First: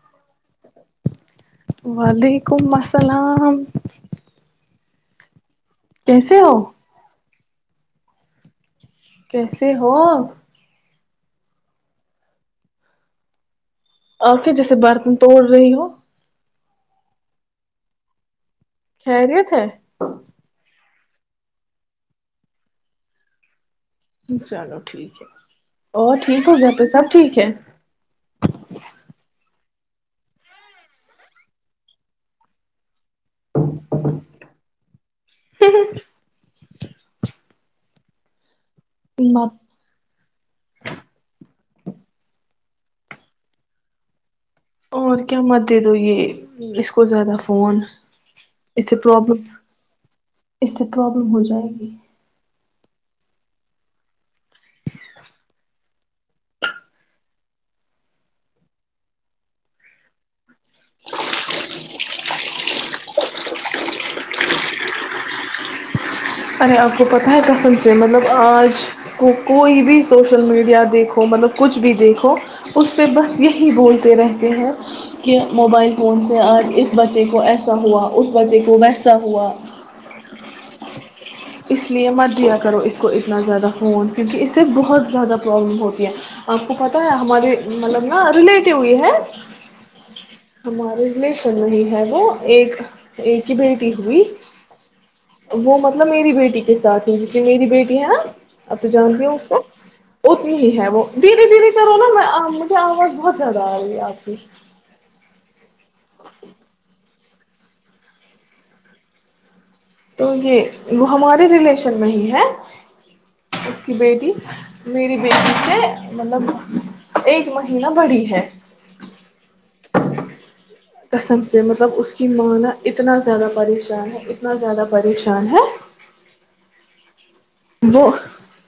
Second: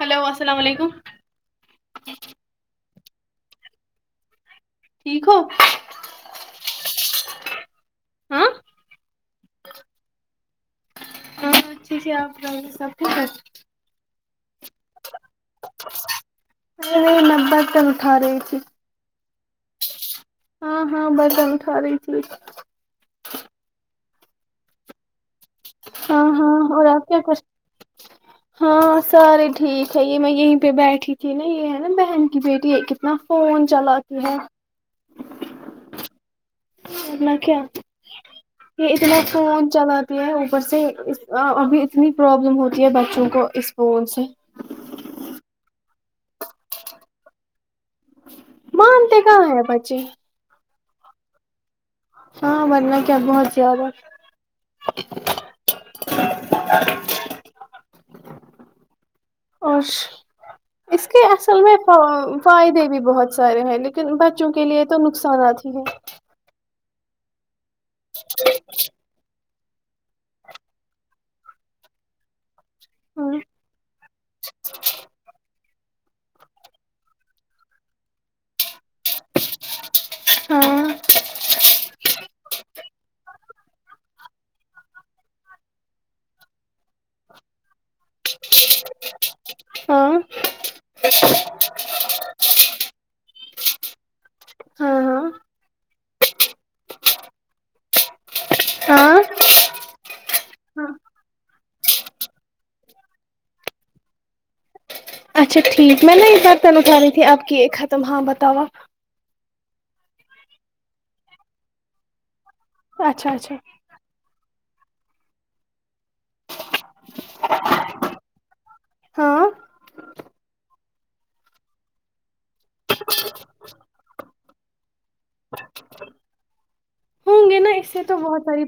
hello السلام علیکم وعلیکم السلام اللام ٹھیک ہو کیسے ہو ہاں کیسے ہو ہاں اچھے سے آپ سب کچھ اور پھر جیسے برتن توڑ رہی ہو مے نبت تک اٹا رہے تھی شریت ہے ہاں ہاں بٹنٹھ رہاری تھی چلو ٹھیک ہے اور ہاں ٹھیک ہو ہاں گھر پہ اور آپ سب کیا ٹھیک کچھ ہے ہاں ساریے ٹھیک اچا یہ میں یہیں پہ بیٹھی تھی نا یہ ہے نا بہن کی بیٹی ہے کتنا فون چلاتی ہے ہ نا کیا یہ اتنا مت فون چلاتی ہے اوپر سے ابھی اتنی پرابلم ہوتی ہے بچوں کو اس فون سے اور کیا مت دید ہو یہ اس کو زیادہ فون اس سے مانتے پرابلم کہاں ہے باچے اس سے پرابلم ہو جائے گی ہاں بننا کیا بہت زیادہ اورش اس کے اصل میں فائدے بھی بہت سارے ہیں لیکن بچوں کے لیے تو نقصانات ہی ہیں آپ کو پتہ ہے پسند سے مطلب آج کوک کوئی بھی سوشل میڈیا دیکھو مطلب کچھ بھی دیکھو اس پہ ہوں بس یہی بولتے رہتے ہیں کہ موبائل فون سے آج اس بچے کو ایسا ہوا اسس بچے کو ویس جاا ہاں اس لیئے مت دیا کرو اس کو اتنا زیادہ فون کیونکہ اس سے بہت زیادہ پرابلم ہوتی ہے آپ کو پتہ ہے ہمارے مطلب نا ریلیٹو یہ ہے ہاں ہمارے لیے تو نہیں ہے وہ ایک یہ کی بٹی ہوئی ہاں ہاں وہ مطلب میری بیٹی کے سات ہے جسے میری بیٹی ہے اب تو ہاں جانتی ہو اس کو اتنی ہی ہے وہ دھیرری دھیرری کرو نا میں مجھے آواز بہت زیادہ آ رہی آپ کی اچھا ٹھیک میں نے برتن اٹھی تھی اب کی ختم ہاں بتاوا تو یہ وہ ہمارے ریلیشن میں ہی ہے اچھا اچھا اس کی بیٹی میری بیٹی سے مطلب ایک مہینہ بڑی ہے ہاں قسم سے مطلب اس کی مان اتنا زیادہ پریشان ہے میں زیادہ پریشان ہے ہوں گے نا اس سے وہ تو بہت ساری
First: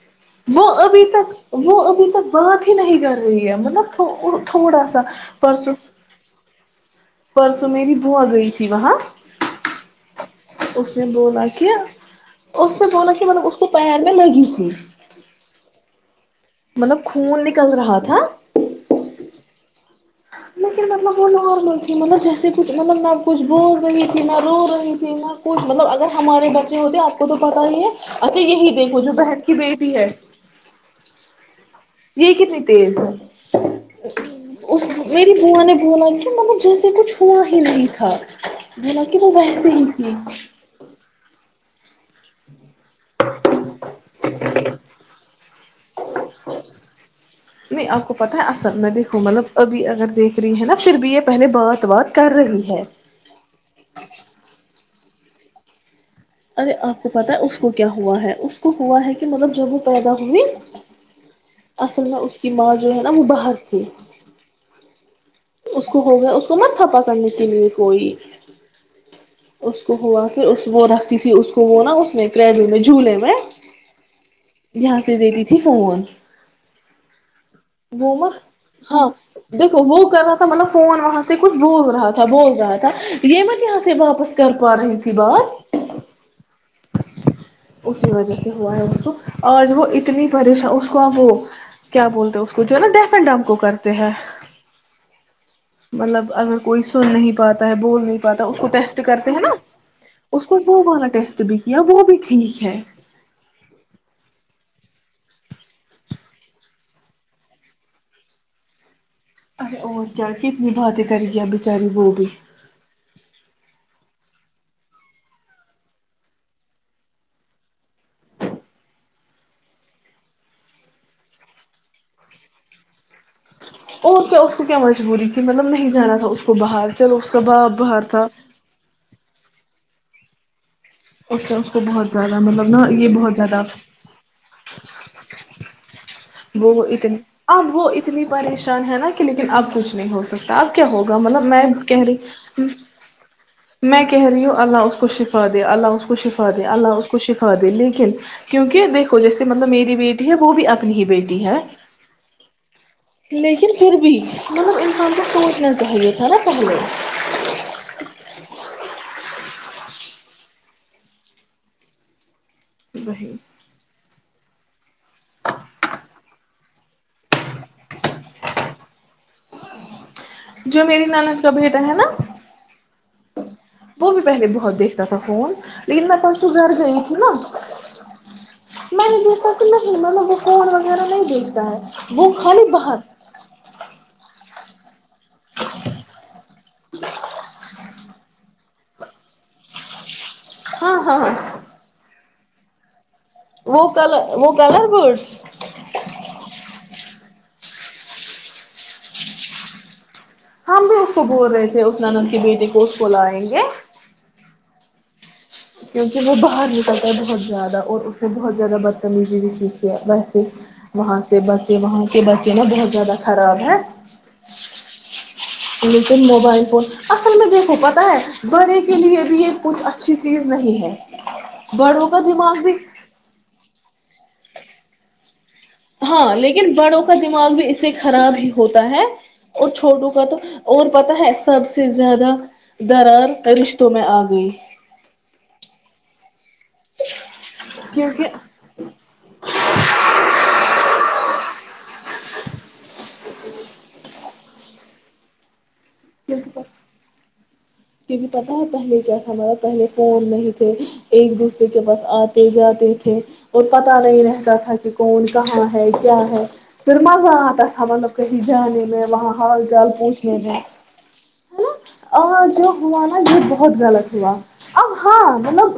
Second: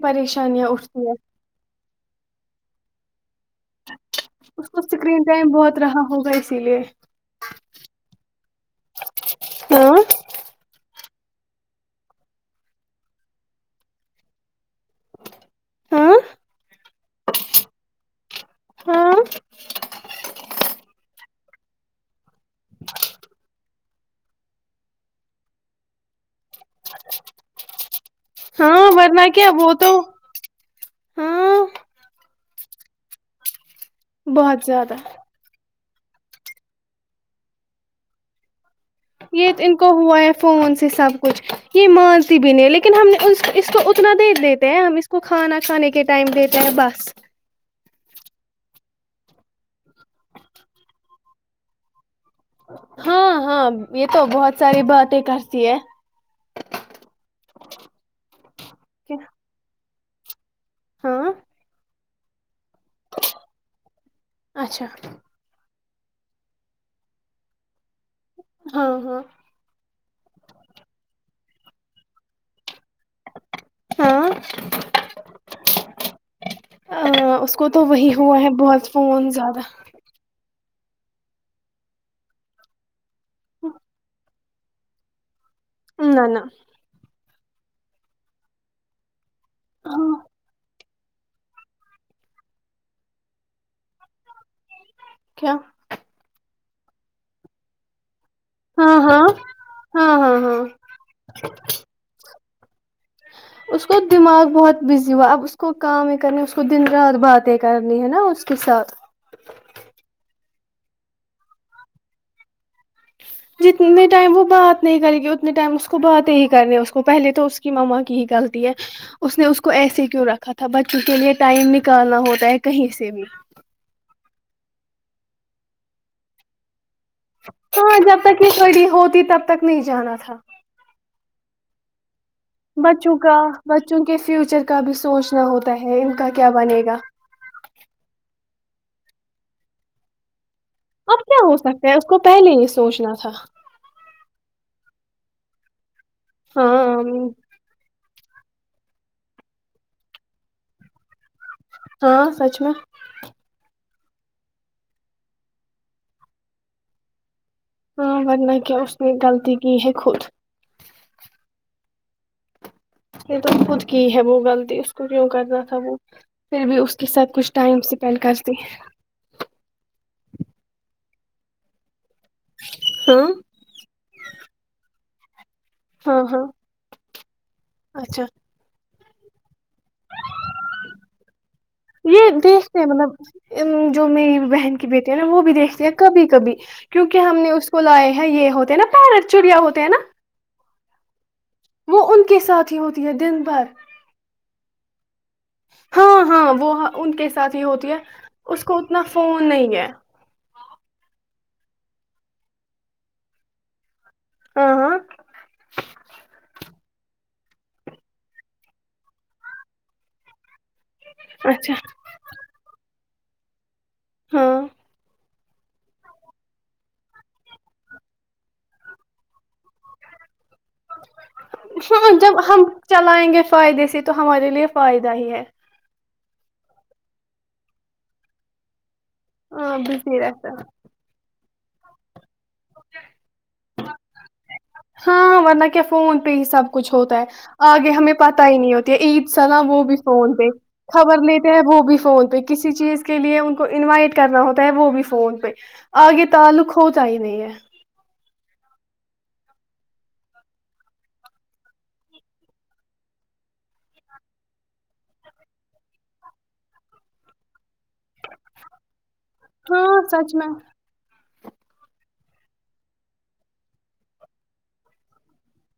وہ پریشانیاں ابھی اٹھتی ہے تک وہ ابھی تک بات ہی نہیں کر صح مطلب اس کو تھوڑا سا اسکرین ٹائم پر بہت پرس رہا ہوگا اسی لیے پرسوں میری بو آ گئی س وہاں ہاں اس نے بولا کیا اس نے بولا کہ مطلب اس کو پیر میں لگی تھی ہاں مطلب خون نکل رہا تھا ہاں لیکن مطلب وہ نارمل تھی مطلب جیسے کچھ مطلب نہ کچھ بولول رہی تھی نہ رو رہی تھی نہ کچھ مطلب اگر ہمارے بچے ہوتے آپ کو تو پتا ہی ہے یہی ہاں دیکھو جو ورنا بہن کیا کی وہ تو بیٹی ہے ہاں یہ کتنی تیز ہے بہت اس زیادہ میری بوو نے بولا کہ مطلب جیسے کچھ ہوا ہی نہیں تھا بولا کہ وہ یہ تو ویسے ان ہی کو تھی ہوا ہے فون سے سب کچھ یہ مان بھی نہیں لیکن ہم نے اس کو اتنا دے دیتے ہیں ہم اس کو کھانا کھانے کے ٹائم دیتا ہے بس [unintelligible] نہیں آپ کو پتہ ہے اصل میں دیکھوں مطلب ابھی اگر دیکھ رہی ہیں نا پھر بھی یہ پہلے بات بات کر رہی ہے ہاں ہاں یہ تو بہت ساری باتیں کرتی ہے [unintelligible] ارے آپ کو پتا ہے اس کو کیا ہوا ہے اس کو ہوا ہے کہ مطلب جب وہ [unintelligible] پیدا ہوئے [unintelligible] ہاں [unintelligible] اصل اس [unintelligible] کی ماں جو ہے نا وہ باہر تھی اچھا اس کو ہو گیا اس کو مت تھپا کرنے کے لیے کوئی ہاں ہاں [unintelligible] اس ہوا پھر وہ رکھتی تھی اس کو وہ نا اس نے کریڈٹ میں [unintelligible] جنےے میں [unintelligible] یہاں سے دیتی تھی فون ہاں اس کو تو وہی وہ ہوا ہے بہت ہاں فون زیادہ دیکھو وہ کر رہا تھا مل فون وہاں سے کچھ بول رہا تھا بول رہا تھا [unintelligible] یہ ما یہات ہے واپس [unintelligible] ر کو رہیتی ب [unintelligible] نہ نہ [unintelligible] اسی وجہ سے ہوا ہے اس [unintelligible] آج وہ ہاں اتنی پریشاں خ وہ کیا بولتے [unintelligible] ک جو ہے نا دفنڈ ہم کو کرتے ہیں کیا [unintelligible] مطلب اگر [unintelligible] کوئی سن نہیں پاتا ہے بولنے [unintelligible] اس کو ہاں ٹیسٹ ہاں کرتے ہیں نا ہاں ہاں اس کو ہاں وہوانا ٹیسٹ بھی کیا وہ بھی کی [unintelligible] ہے [unintelligible] اس کو دماغ بہت بزی ہوا اب اس کو کام کرنی اس کو دن رات باتیں کرنی ہے نا اس کے ساتھ ارے اور کیا کتنی باتیں کر گیا بچاری وہ بھی [unintelligible] جتنے ٹائم وہ بات نہیں کرے گی اتنے ٹائم اس کو باتیں ہی کرنی اس کو پہلے تو اس کی مما کی ہی غلطی ہے اس نے اس کو ایسے کیوں رکھا تھا بچوں کے لیے ٹائم نکالنا ہوتا ہے کہیں سے بھی اور کیا اس کو کیا مجبوری تھی مطلب نہیں جانا تھا اس کو باہر چلو اس کا باپ ہاں باہر جب تھا تک یہ چوی ہوتی تب تک نہیں جانا تھا [unintelligible] اس اس کو بہت [unintelligible] نا یہ بچوں بہت کا زیادہ بچوں کے فیوچر کا بھی سوچنا ہوتا تیں [unintelligible] وہ اتنی اب وہ اتنی پریشانی ان ہے نا کہ لیکن اب کچھ نہیں ہو سکتا [unintelligible] ہوگا اب کیا مطلب ہو میں سکتا ہے کہہ اس کو پہلے رہی یہ سوچنا تھا میں کہہ رہی ہوں اللہ اس کو شفا دے اللہ اس کو کو شفا دے اللہ اس کو ہاں شفا دے لیکن [unintelligible] کیونکہ دیکھو جیسے مطلب میری بیٹی ہے وہ بھی اپنی ہی بیٹی [unintelligible] ہے ہاں سچ میں لیکن [unintelligible] پھر بھی مطلب انسان کو سوچنا چاہیے تھا نا پہلے [unintelligible] ہاں ورنہ کیا اس نے غلطی کی ہے خود وہی یہ تو خود کی ہے وہ گل اس کو کیوں کرنا تھا وہ پھر بھی اس کے ساتھ کچھ ٹائم اسپینڈ کرتی [unintelligible] جو میری ناند کا بیٹا ہے نا ہاں [unintelligible] وہ بھی پہلے بہت دیر [unintelligible] ج تو فون [unintelligible] لیکن میں ہاں تو اس ہاں گھر گئی تھی نا اچھا مانے [unintelligible] اتنا مو وہ فڑ وغیرہ نہیں بیچتا ہے وہ یہ کھالے دیکھتے ہیں باہر مطلب جو میری [unintelligible] کی بیٹی ہے نا وہ بھی دیکھتے ہیں کبھی کبھی [unintelligible] کیونکہ ہم نے اس کو لایا ہی [unintelligible] یہ ہوتے ہیں نا پیرٹ چڑیا ہوتے ہیں نا [unintelligible] ہاں ہاں ہاں [unintelligible] وہ ان کے سات ہی ہوتا [unintelligible] وہ کل وہ کلر بورس ہاں ہاں وہ ان کے ساتھ ہی ہوتی ہے اس کو اتنا فون نہیں ہے ہم بھی اس کو بول رہے تھے اس نند کی بیٹی کو اس کو لائیں گے ہ ہاں کیونکہ وہ باہر نکلتا ہے بہت زیادہ اور اس سے بہت زیادہ بدتمیزی بھی سیکھتے ویسے وہاں سے اچھا بچے وہاں کے بچے نا بہت زیادہ خراب ہےاں ہاں [inaudible] لیکن موبائل فون اصل میں دیکھو پتا ہے بڑے کے لیے بھی یہ کچھ اچھی چیز نہیں ہے بڑوں ہ کا جب دماغ ہم بھی چلائیں گے فائدے سے تو ہمارے لیے فائدہ ہی ہے ہاں لیکن بڑوں کا دماغ بھی اس سے خراب ہی ہوتا ہے اور ہاں چھوٹوں بزی کا تو رہتا اور پتا ہے سب سے زیادہ درار رشتوں میں آ گئی ہاں ورنہ کیا فون پے ح سب کچھ ہوتا ہے آگے ہمیں کیونکہ پت ہی نہیں ہوتی ہے عید سا نا وہ بھی فون پہ خبر لیتے ہیں وہ بھی فون پہ کسی چیز کے لیے ان کو انوائٹ کرنا ہوتا ہے وہ بھی فون پہ آگے تعلق ہو چاہ نہیں ہے کیکہ پتا ہے پہلے کیا تھا مارب پہلے فون نہیں تھے ایک دوسرے کے پاس آتے جاتے تھے اور پتا نہیں رہتا تھا کہ کون کہاں ہے کیا ہے پھر مزہ آتا تھا مطلب کہیں جانے میں وہاں حال چال ہاں سچ پوچھنے میں ن آ جو ہوا نا یہ بہت غلط ہوا اب ہاں مطلب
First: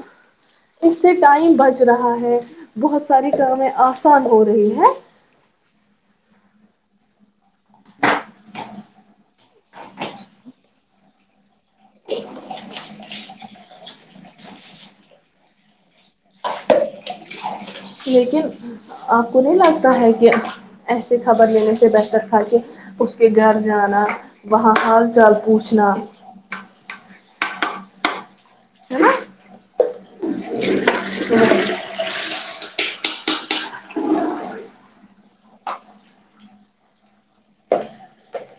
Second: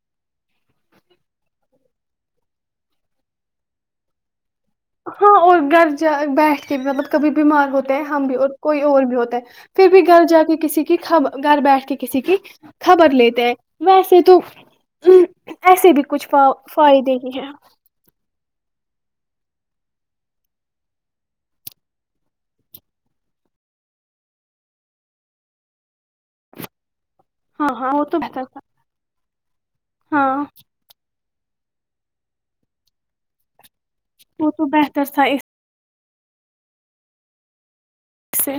اس سے ٹائم بچ رہا ہے بہت ساری کامیں آسان ہو رہی ہے ہاں اور گھر جا بیٹھ کے بھی مطلب کبھی بیمار ہوتے ہیں ہم بھی اور کوئی اور بھی ہوتا ہے پھر بھی گھر جا کے کسی کی گھر بیٹھ کے کسی کی خبر لیتے ہیں ویسے تو ایسے بھی کچھ فائدے ہی ہیں لیکن آپ کو نہیں لگتا ہے کہ ایسے خبر لینے سے بہتر تھا کے اس کے گھر جانا وہاں حال چال پوچھنا ہاں ہاں وہ تو ب ہاں ہاں ہ وہ تو بہتر تھا اس سے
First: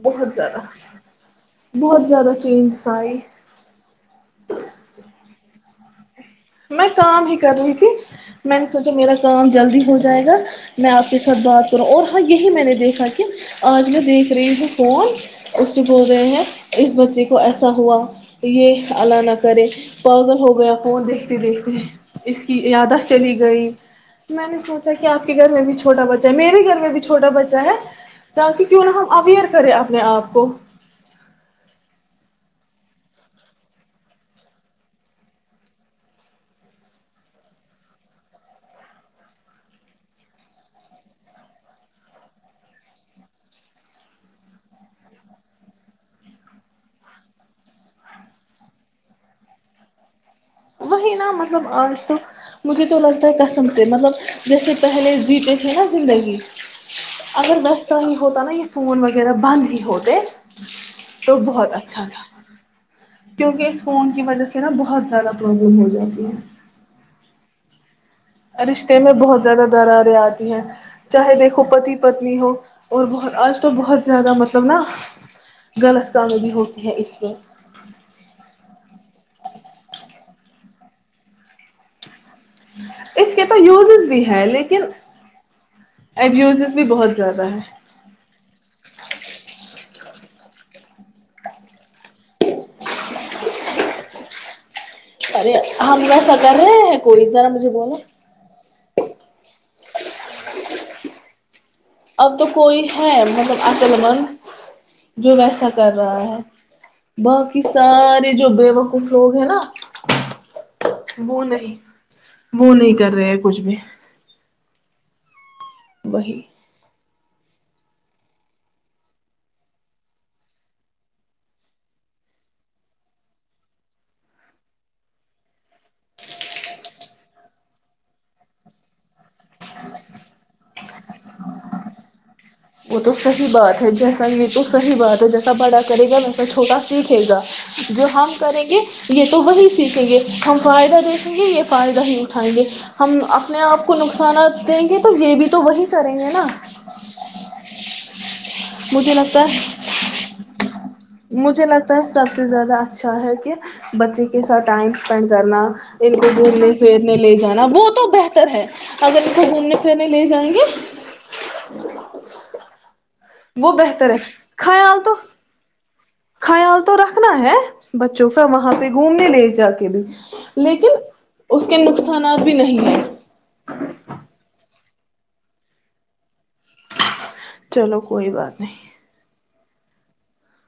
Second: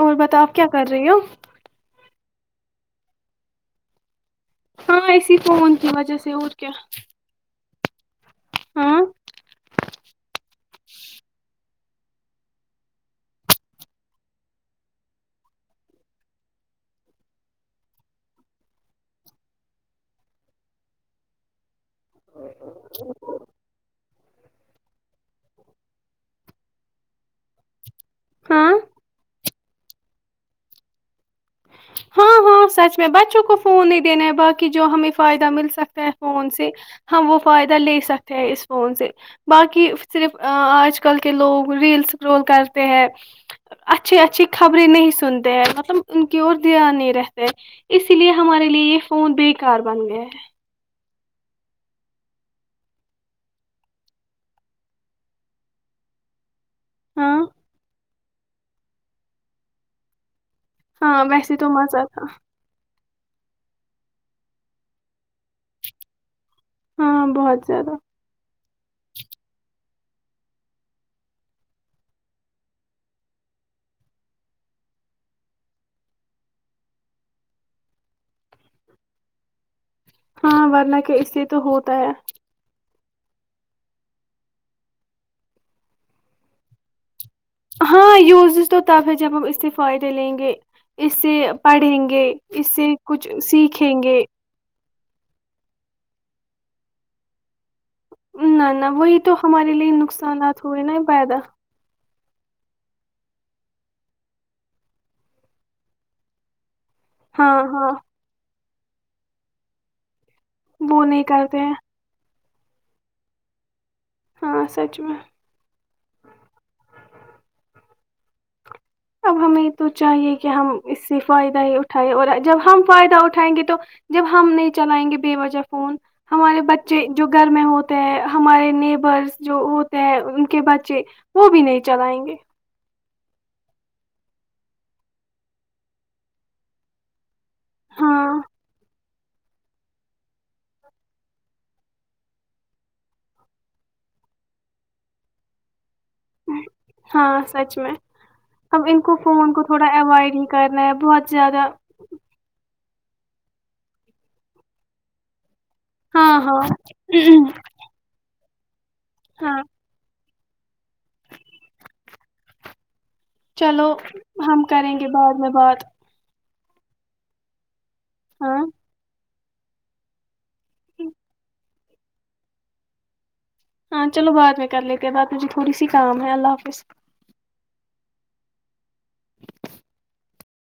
اور بہت بتاؤ آپ زیادہ کیا کر رہی ہو بہت زیادہ چینجس آئے ہاں اسی فون کی وجہ سے اور کیا میں کام ہی کرنی ت میں نے سوچا ہاں میرا کام جلدی ہو جائے گا میں آپ کے ساتھ بات کر اور ہاں یہی میں نے دیکھا کہ آج میں دیکھ رہی ہوں فون اس کے بول گئے ہیں اس بچے کو ایسا ہوا یہ اللہ نہ کرے پاگل ہو گیا فون دیکھ دیکھتے اس کی یادہ چلی گئی میں نے سوچا کہ آپ کے گھر میں بھی چھوٹا بچہ ہے میرے گھر میں بھی چھوٹا بچہ ہے تک ہاں کی نہ ہم اویئر کرے اپنے آپ کو ہاں ہاں سچ میں بچوں کو فون نہیں دینا ہے باقی جو ہمیں فائدہ مل سکتا ہے فون سے ہم وہ فائدہ لے سکتے ہیں اس فون سے باقی صرف آج کل کے لوگ ریل اسکرول کرتے ہیں اچھی اچھی خبریں نہیں سنتے ہیں مطلب ان کی اور دھیان نہیں رہتا ہے اسی لیے ہمارے لیے یہ فون بیکار بن گیا ہے وہی نا مطلب آج تو مجھے تو لگتا ہے کسم سے مطلب جیسے پہلے جیتے تھے نا زندگی ہاں اگر ن اسس سو ہوتا نا یہ فون وغیرہ بند ہی ہوتے ہاں ویسے تو مزہ تھا کیونکہ اس فون کی وجہ سے نا بہت زیادہ پرابلم ہو جاتی ہے ہاں بہت زیادہ رشتے میں بہت زیادہ دراریں آتی ہیں چاہے دیکھو پتی پتنی ہو اور بہت آج تو بہت زیادہ مطلب نا غلط کام بھی ہوتی ہیں اس میں ہاں ورنہ کہ اس سے تو ہوتا ہے اس کے تو یوزز بھی ہے لیکن ای یوزز بھی بہت زیا ہاں وز تو تب ہے جب اس ت فائدے لیں گے اس سے پڑھیں گے اس سے کچھ سیکھیں گے ارے ہم ایسا کر رہے ہیں کوئی ذرا مجھے بولا نہ نہ وہی تو ہمارے لیے نقصانات ہوئے نا پائدہ اب تو کوئی ہے مطلب اکل مند جو ویسا کر رہا ہے ہاں باقی ہاں سارے جوبے کچھ لوگ ہیں نا وہ نہیں کرتے وہ نہیں کر رہے ہیں کچھ بھی ہاں سچ میں وہاہ اب ہمیں تو چاہیے کہ ہم اس سے فائدہ ہی اٹھائےیں اور جب ہم فائدہ اٹھائیں گے تو جب ہم نہیں چلائیں گے بے وجہ فون ہمارے بچے جو گھر میں ہوتے ہیں ہمارے نیبرس جو ہوتے ہیں ان کے بچے وہ بھی نہیں چلائیں گے وہ تو صحیح بات ہے جیسا یہ تو صحیح بات ہے جیسا بڑا کرے گا ویسا چھوٹا سیکھے گا جو ہاں ہم کریں گے یہ تو وہی سیکھیں گے ہم فائدہ دیکھیں گے یہ فائدہ ہی اٹھائیں گے ہم اپنے آپ کو نقصانات دیں گے تو یہ بھی تو وہی کریں گے نا ہاں سچ اب ان مجھے لگتا فون ہے کو تھا اڈ کر مجھے لگتا ہے سب سے زیادہ اچھا اچھا ہے کہ بچے کے ساتھ ٹائم اسپینڈ کرنا ان کو ہاں ہاں گھومنے پرنے لے جانا وہ تو بہتر ر ہے [inaudible] اگر ان کو ہاں بومنے پھر نہیں لے جائیں گے [unintelligible] وہ چلو بہتر ہے ہم کریں خیال گے تو بعد میں بعات خیال تو رکھنا ہے بچوں کا ہاں وہاں پہ گھومنے لے ج جا کے بھی لیکن اس کے نقصانات بھی نہیں ہیں ہاں چلو بعد میں کر لیتے بعد مجھے تھوڑی سی کام ہے اللہ حافظ چلو کوئی بات نہیں